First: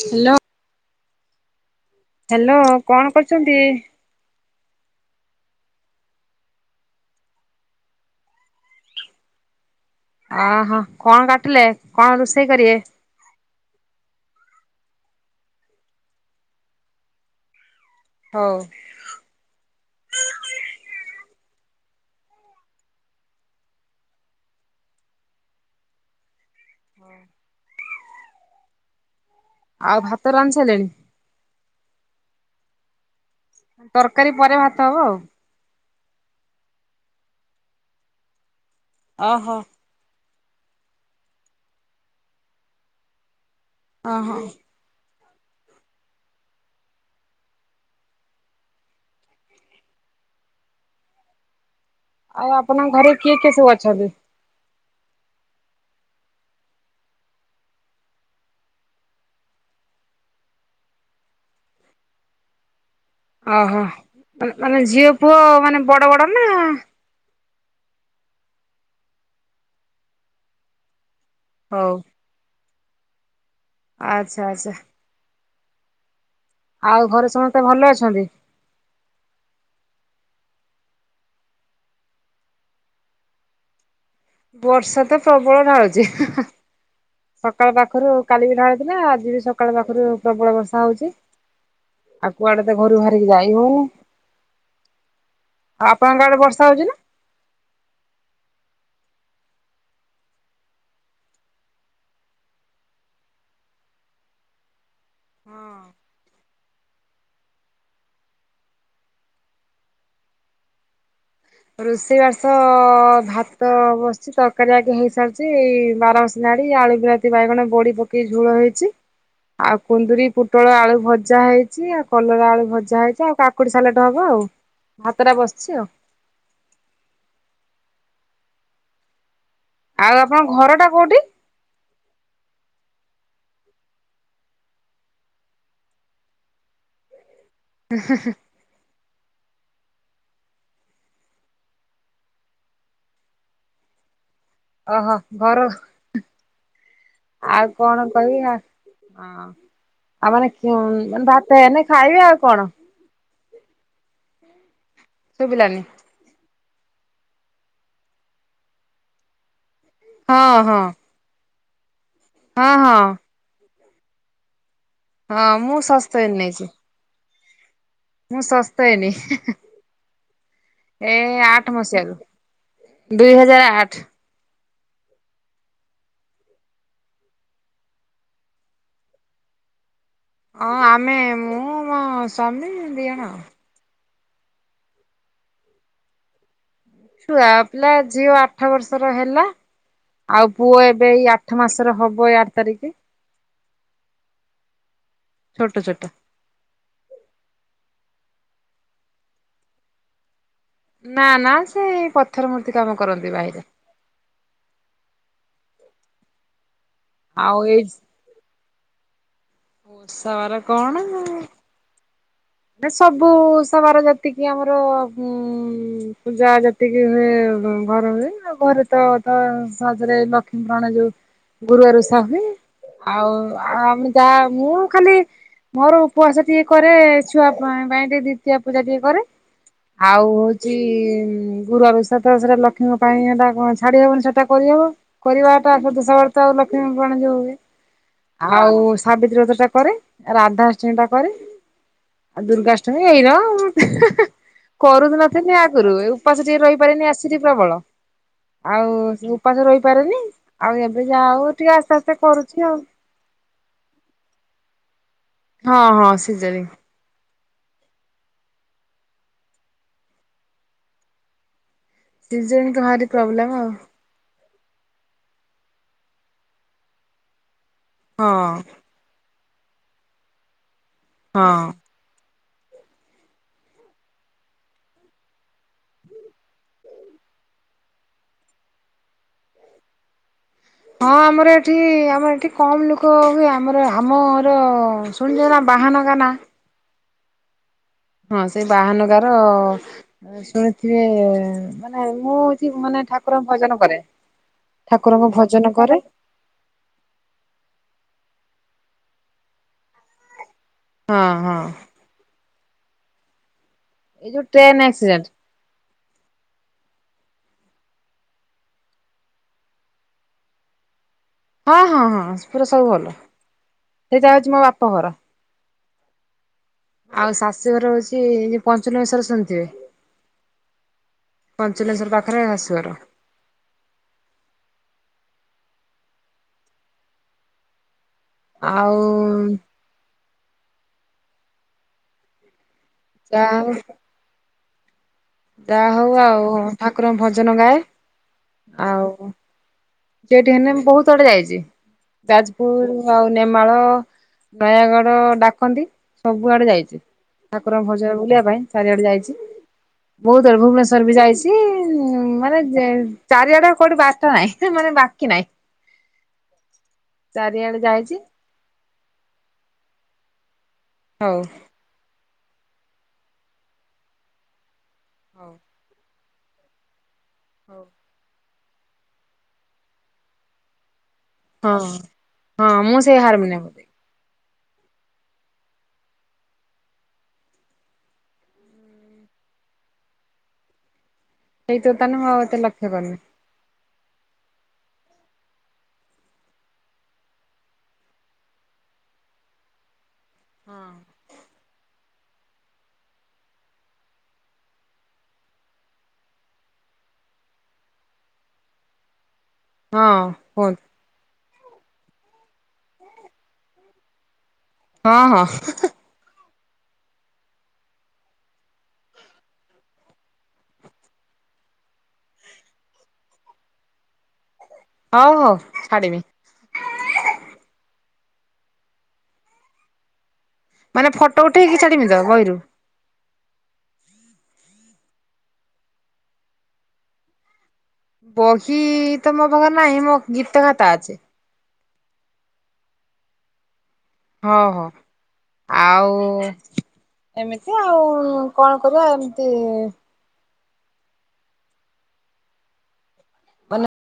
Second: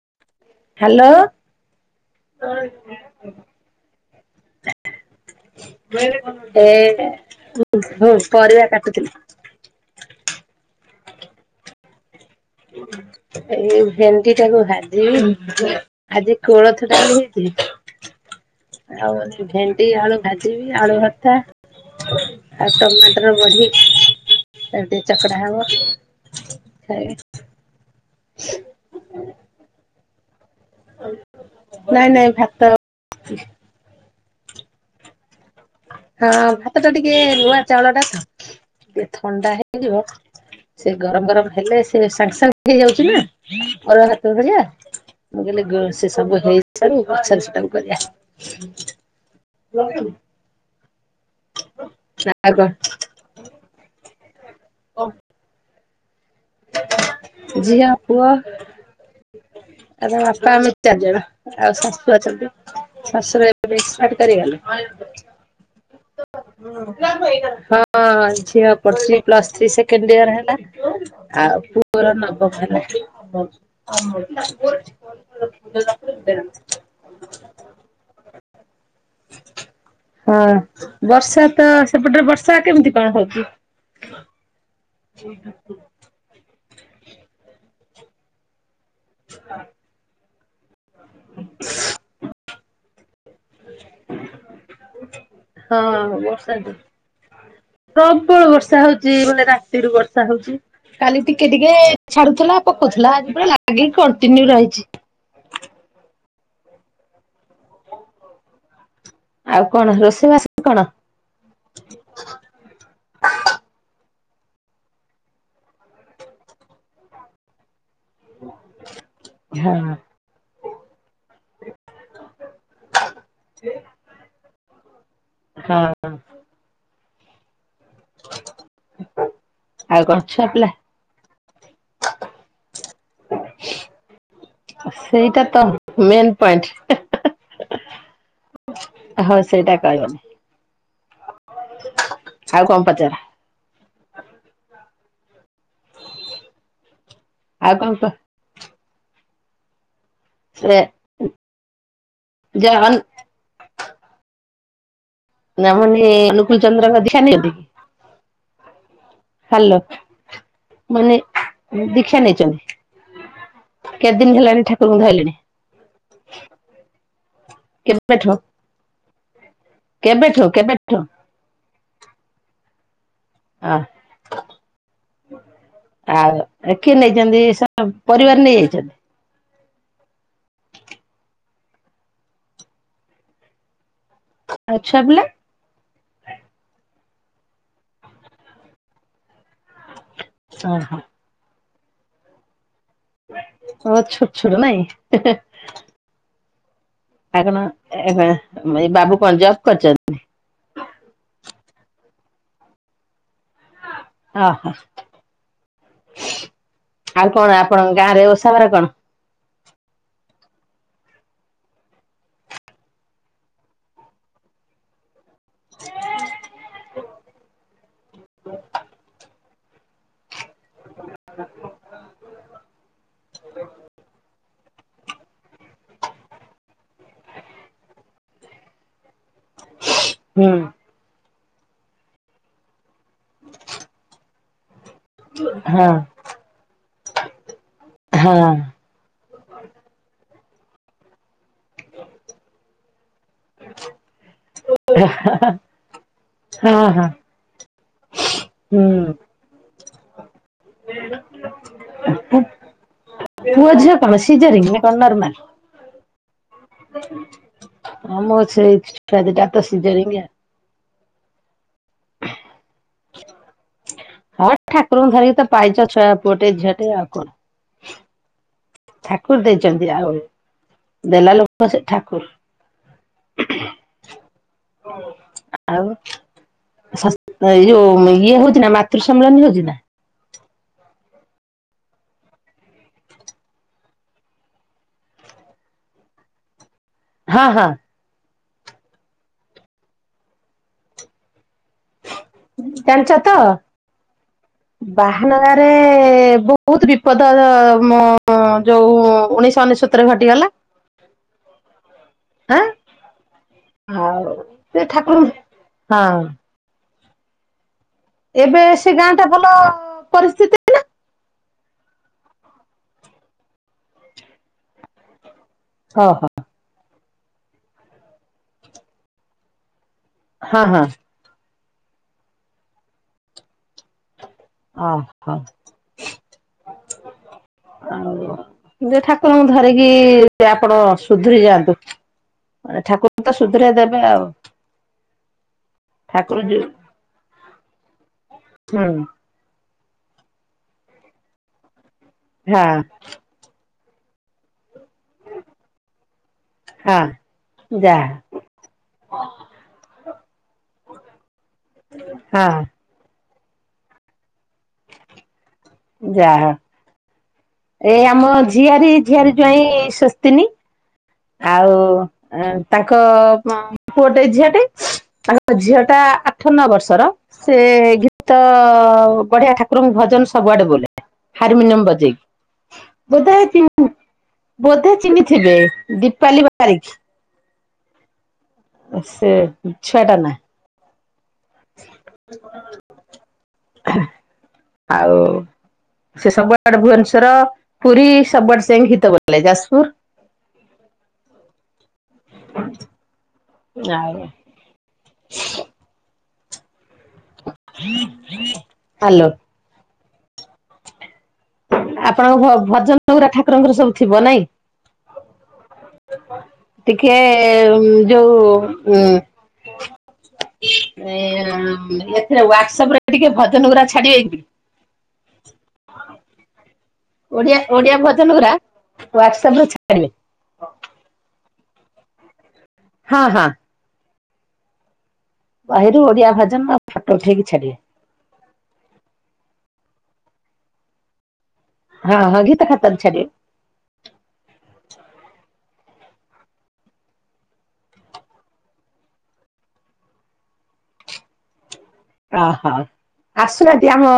Hello. Hello. Hello କଣ କରୁଛନ୍ତି? ହେଇଟା ପରିବା କାଟୁଥିଲି। ଅହୋ କଣ କାଟିଲେ କଣ ରୁସ୍ ଏଇ [unintelligible] ଟିକେ ତାକୁ ଭାଜିବି ଆଜି କୋଳଥ ଡାଲି ହଉ। ହେଇଛି। ଆଉ ଆଜି ଭେଣ୍ଡି ଆଳୁ ଭାଜିବି ଆଳୁ ଭ ଥା ଆଉ ଟମାଟର ବଢ଼ି। ସେଥି ଟିକେ ଚକଡ଼ା ହବ ଖାଇବେ। [inaudible] ଆଉ ଭାତ ରା ନାଇଁ ନାଇଁ ଭାତ ରାନ୍ଧିବି। ତରକାରୀ ପରେ ଭାତ ହବ ଆଉ। ହଁ ଭାତ ଟା ଟିକେ ରୁଆ ଚାଉଳ ଟା ତ ଟିକେ ଥଣ୍ଡା ଓହୋ। ହେଇଯିବ ସେ ଗରମ ଗରମ ହେଲେ ସେ ସାଙ୍ଗେ ସାଙ୍ଗେ ହେଇଯାଉଛି ନା ଅରୁଆ ଭାତ ଓହୋ ଭଳିଆ ମୁଁ କହିଲି ସେ ସବୁ ହେଇଛି ପଛରେ ସେଟାକୁ କରିବା। ଲଗେଇବୁ? ଆଉ ଆପଣଙ୍କ ଘରେ କିଏ କିଏ ସବୁ ଅଛନ୍ତି? ଓଫ୍। ଝିଅ ପୁଅ। ଆ ତାଙ୍କ ବାପା ମିଚାରଜର ଆଉ ଶାଶୁ ଅଛନ୍ତି। ଶଶୁର ଏବେ ଓହୋ। ରିସ୍ବାଟ କରି ଗଲେ। ମାନେ ଝିଅ ପୁଅ ମାନେ ବଡ ବଡ ନା ହଁ ଝିଅ [unintelligible] ଥ୍ରୀ ସେକେଣ୍ଡ ଇୟର ହେଲା। ଆଉ ହଉ। ପୁଅ ନବଘନ। ଆଚ୍ଛା ଆଚ୍ଛା [unintelligible] [unintelligible] ଆଉ ଘରେ ସମସ୍ତେ ଭଲ ଅଛନ୍ତି? ହଁ ବର୍ଷା ତ ସେପଟରେ ବର୍ଷା କେମିତି କଣ ହୋଉଛି? ବର୍ଷା ତ ପ୍ରବଳ ଢାଳୁଛି ସକାଳ ପାଖରୁ କାଲି କି ଢାଳୁ କୁନା ଆଜି ବି ସକାଳ ପାଖରୁ ପ୍ରବଳ ବର୍ଷା ହୋଉଛି ଆଉ କୁଆଡେ ତ ଘରୁ ବା କି ଯାଇ ହୋଉନି ହଁ ବର୍ଷା ନା? ପ୍ରବଳ ବର୍ଷା ହୋଉ ହୁଁ ରାତିରୁ ବର୍ଷା ହୋଉଚି କାଲି ଟିକେ ଟିକେ ଛାଡୁଥିଲା ପକୋଉଥିଲା ଆଜି ପୁରା ଲାଗି କଣ୍ଟିନ୍ୟୁ ରହିଛି। ହଁ। ଆଉ କଣ ରୋଷେଇବାସ କଣ? ରୋଷେଇ ବାସ ଭାତ ବ କିଛି ତରକାରୀ ଆଗେ ହେଇସାରିଛି ବାରମସୀ ନାଡି ଆଳୁ ବିଲାତି ବାଇଗଣ ବଡି ପ କି ଝୋଳ ହେଇଚି। ହଁ ଆଉ କୁନ୍ଦୁରି ପୋଟଳ ଆଳୁ ଭଜା ହେଇଛି। ଆଉ କଲରା ଆଳୁ ଭଜା ହେଇଛି। ଆଉ କାକୁଡି ସାଲାଟ ହବ ଆଉ। ଭାତ ଟା ବସିଛି ଆଉ। ହଁ ହଁ ଆଉ ଆପଣଙ୍କ ଘର ଟା କୋଉଠି? ସେଇଟା ତ ମେନ୍ ପଏଣ୍ଟ। ହ। ହଁ ସେଇଟା କହିବ। ଆଉ କଣ ପଚାର? ଓହୋ ଘର ଆଉ କଣ କହିମି ଆ ହଁ ଆଉ ଖି ସେ ମାନେ ମାନେ ଭାତ ହେନେ ଖାଇବେ ଆଉ ଯ କଣ? ନା ଶୁଭିଲାନି ମାନେ ଅନୁକୂଳଚନ୍ଦ୍ରଙ୍କ ଦୀକ୍ଷା ନେଇଛନ୍ତି? ହ୍ୟାଲୋ। ହଁ ହଁ। ହଁ, ହଁ। କେତେଦିନ ହେଲାଣି ଠା ହଁ ମୁଁ ସ୍ଵସ୍ତୟନି ନେଇଚି। କେବେଠୁ ମୁଁ ସ୍ଵସ୍ତୟନି କେବେଠୁ କେବେଠୁ ଏ ଆଠ ମସିହାରୁୁ। ଦୁଇ ହଜାର ଅ ଆଠ। ଆଉ କିଏ ନେଇଚନ୍ତି ସ ପରିବାର ନେଇଯାଇଚନ୍ତି? ହଁ ଆମେ ମୁଁ ମୋ ସ୍ୱାମୀ ଦିଇଜଣ। ଆଉ ଛୁଆ ପିଲା? ଛୁଆ ପିଲା ଝିଅ ଆଠ ବର୍ଷର ହେଲା, ଆଉ ପୁଅ ଓହୋ ଏବେଇ ଆ ଏଇ ମାସର ହବ [unintelligible] ଆ ଛୋଟ ଛୋଟ ନାଇଁ। ଛୋଟ ଛୋଟ। ଆରେ ମା ଏ ମା ଏ ବାବୁ କଣ ଜବ କରିଚନ୍ତି? ନା ନା ସେ ପଥର ମୂର୍ତ୍ତି କାମ କରନ୍ତି ଭାଇରେ ଓହୋ। ଆଉ କଣ ଆପଣଙ୍କ ଗାଁ ରେ ଓସାବାର କଣ? ଓଷା ବାର କଣ? ମାନ ସବୁ ଓଷାବାର ଯେତିକି ଆମର ଉଁ ଯା ଯେତିକି ରେ ଘର ହୁଏ ଆ ଘରେ ତ ତ ସହଜରେ ପୁରାଣ ଯୋଉ ଗୁରୁବାର ଓଷା ହୁଏ ଆଉ ଆମେ ଯାହା ମୁଁ ଖାଲି ମୋର ଉପବାସ ଟିକେ କରିଦେ ଛୁଆ ପାଇଁ ଟିକେ ଦ୍ଵିତୀୟ ପୂଜା ଟିକେ, କରେ ଆଉ ହୁଁ ହେଉଚି ଗୁରୁର ଓଷା ତ ସେଟା ଲକ୍ଷ୍ମୀଙ୍କ ପାଇଁ ହେଇଟା କଣ ଛାଡ଼ି ହବନି ସେଇଟା କରିଦବ। କରିବାଟା ହଁ ସୁଦଶା ବ୍ରତ ଲଷ୍ମୀ ପୁରାଣ ଯଉ ଆଉ ହଁ। ସାବିତ୍ରୀ ବ୍ରତ ଟା କରେ, ରାଧାଷ୍ଟମୀ ଟା କରେ। ଆଉ ଦୁର୍ଗାଷ୍ଟମୀ ଏଇରା କରୁନଥିନି ଆଗରୁ ଏ ଉପାସ ଟିକେ ହଁ ହଁ ରହିପାରେନି ଆସିିକି ପ୍ରବଳ ଆଉ ହୁଁ ଉପାସ ରହିପାରେନି ଆଉ ଏବେ ଯା ହୋଉ ଟିକେ ଆସ୍ତେ ଆସ୍ତେ କରୁଚି ଆଉ। ପୁଅ ଝିଅ କଣ ସିଜେରିଙ୍ଗି ନା କଣ ନର୍ମାଲ? ହଁ ହଁ ସିଜେରିଙ୍ଗି। ହଁ ମୋ ସେଇ ଛୁଆ ଦିଟାତ ସିଜେରିଙ୍ଗ ଆଉ। ସିଜେନି ତ ଭାରି ପ୍ରୋବ୍ଲେମ୍ ଆଉ। ହଁ ଠାକୁରଙ୍କୁ ଧରିକି ତ ପାଇଛ ଛୁ ପୁଅଟେ ଝିଅଟେ ଆଉ କ ହଁ। ଠାକୁର ଦେଇଛନ୍ତି ଆଉ ଦେଲା ହଁ ଲୋକ ସେ ଠାକୁର୍। ହ। ଆଉ ସା ଏଇ ଯୋଉ ଇଏ ହୋଉଚି ନା ମାତୃ ସମ୍ମିଳନୀ ହଉଚି ନା? ହଁ ଆମର ଏଠି ଆମର ଏଠି କମ ନୁକ ହୁଏ ଆମର ଆମର ଶୁଣିଛ ନା ବାହାନଗା ନା ହଁ ହଁ। ହଁ ସେଇ ବାହାନଗାର ଶୁଣିଥିବେ ମାନେ ମୁଁଛି ମାନେ ଜାଣିଛ ତ ଠାକୁରଙ୍କ ଭଜନ କରେ। ଠାକୁରଙ୍କ ଭଜନ ବାହାନଗାରେ କରେ ବହୁତ ବିପଦ ଅ ତମ ଯୋଉ ଉଣେଇଶ ଅନେଶତରେ ଘଟିଗଲା। ହଁ ହଁ। ଏଇ ଆଁ ଯୋଉ ଟ୍ରେନ ସେ ଆକ୍ସିଡେଣ୍ଟ ଠାକୁର ହଁ ଏବେ ସେ ଗାଁ ଟା ଭଲ ପରିସ୍ଥିତି ନା ହଁ ହଁ ହଁ ପୁରା ସବୁ ଭଲ ସେଟା ହଉଛି ମୋ ବାପ ଘର ହଁ ହଁ। ଆଉ ଶାଶୁଘର ହଉଛି ପଞ୍ଚନମୀ ସାର ଶୁଣିଥିବେ ହଁ ହଁ। ପଞ୍ଚଲିଂଶ ର ପାଖରେ ଆସିବାର। ହ ହଁ। ଯ ଆଉ ଠାକୁରଙ୍କୁ ଧରିକି ସେ ଆପଣ ସୁଧରି ଯାଆନ୍ତୁ ମାନେ ଠାକୁରଙ୍କୁ ତ ଯାହା ସୁଧର ଦେବେ ଆଉ ଯାହା ହଉ ଠାକୁର ଆଉ ଯୋଉ ଠାକୁରଙ୍କ ଭଜନ ଗାଏ ହୁଁ ହଁ ଆଉ ସେଠି ହେଲେ ମୁ ବହୁତ ଆଡେ ଯାଇଛି, ଯାଜପୁର ଆଉ ନେମାଳ ନୟାଗଡ ଡାକନ୍ତି ସବୁଆଡେ ଯାଇଛି। ହଁ ଠାକୁରଙ୍କ ଯାହା ଭଜନ ବୁଲିବା ପାଇଁ ଚାରିଆଡେ ଯାଇଛି। ବହୁତ ବଳେ ଭୁବନେଶ୍ୱର ବି ଯାଇଛି ମାନେ ହଁ ଚାରିଆଡା କୋଉଠି ବାରଟା ନହିଁ ମାନେ ବାକି ନାହିଁ। ଯାହା ଚାରିଆଡେ ଏଇ ଯାଇଛି ଆମ ଝିଆରୀ ଝିଆରି ଜାଇଁ ଶସ୍ତିନି ହଉ ଆଉ ଆ ତାଙ୍କ ପୁଅଟେ ଝିଅ ଟେ ହଉ ତାଙ୍କ ଝିଅ ଟା ଅଠ ନ ବର୍ଷର ସେ ଗୀତ ବଢିଆ ଠାକୁରଙ୍କୁ ଭଜନ ସବୁଆଡେ ବୋଲେ ହଁ ହାରମୋନିୟମ ହଁ ମୁଁ ବଜେଇ ସେଇ ବଧା ହାରମୋନିୟମ ବୋଧେ ଚିହ୍ନଥିବେ ଦୀପାଲି ବାରିକ ସେ ଛଅ ଟା ନା ସେଇ ତ ତାନ ହତେ ଲକ୍ଷ୍ୟ କରନ ଆଉ ସେ ସବର ଭୁବନେଶ୍ଵର ପୁରୀ ସବରସିଂ ହିତ ଗଲେ ଯାଜପୁର ହଁ। [inaudible] ଆଲୋ! ହଁ। ଆପଣଙ୍କ ଭଜନ ପୁରା ଠାକୁରଙ୍କର ସବୁ ଥିବ ନାଇଁ? ହଁ ହଁ। ଟିକେ ଯୋଉ ଉ ଏଥିରେ ୱାଟସପ ରେ ଟିକେ ଭଜନ ଗୁଡା ଛାଡିବେ କି? ହଉ ହଉ ଛାଡିବି ଓଆ ଓଡିଆ ଭଜନ ପା ୱାଟସପ ଛିଲେ ମାନେ ଫଟୋ ଉଠେଇକି ଛାଡମି ତ ବହିରୁ ହଁ ହଁ। ବାହରେ ଓଡିଆ ଭାଜା ଫାଟୋ ଉଠେଇକି ଛାଡିବେ। ବଖି ତ ମୋ ପାଖରେ ନହିଁ ମୋ ଗୀତତ ଖାତା ଅଛି। ହଁ ହଁ ଗି ତ ଖାତ ଛଡ ହଁ ହଁ। ଆଉ ଏମିତି ଆଉ କଣ କରିବା ଏମିତି ଓହୋ ଆସୁନାହାନ୍ତି ଆମା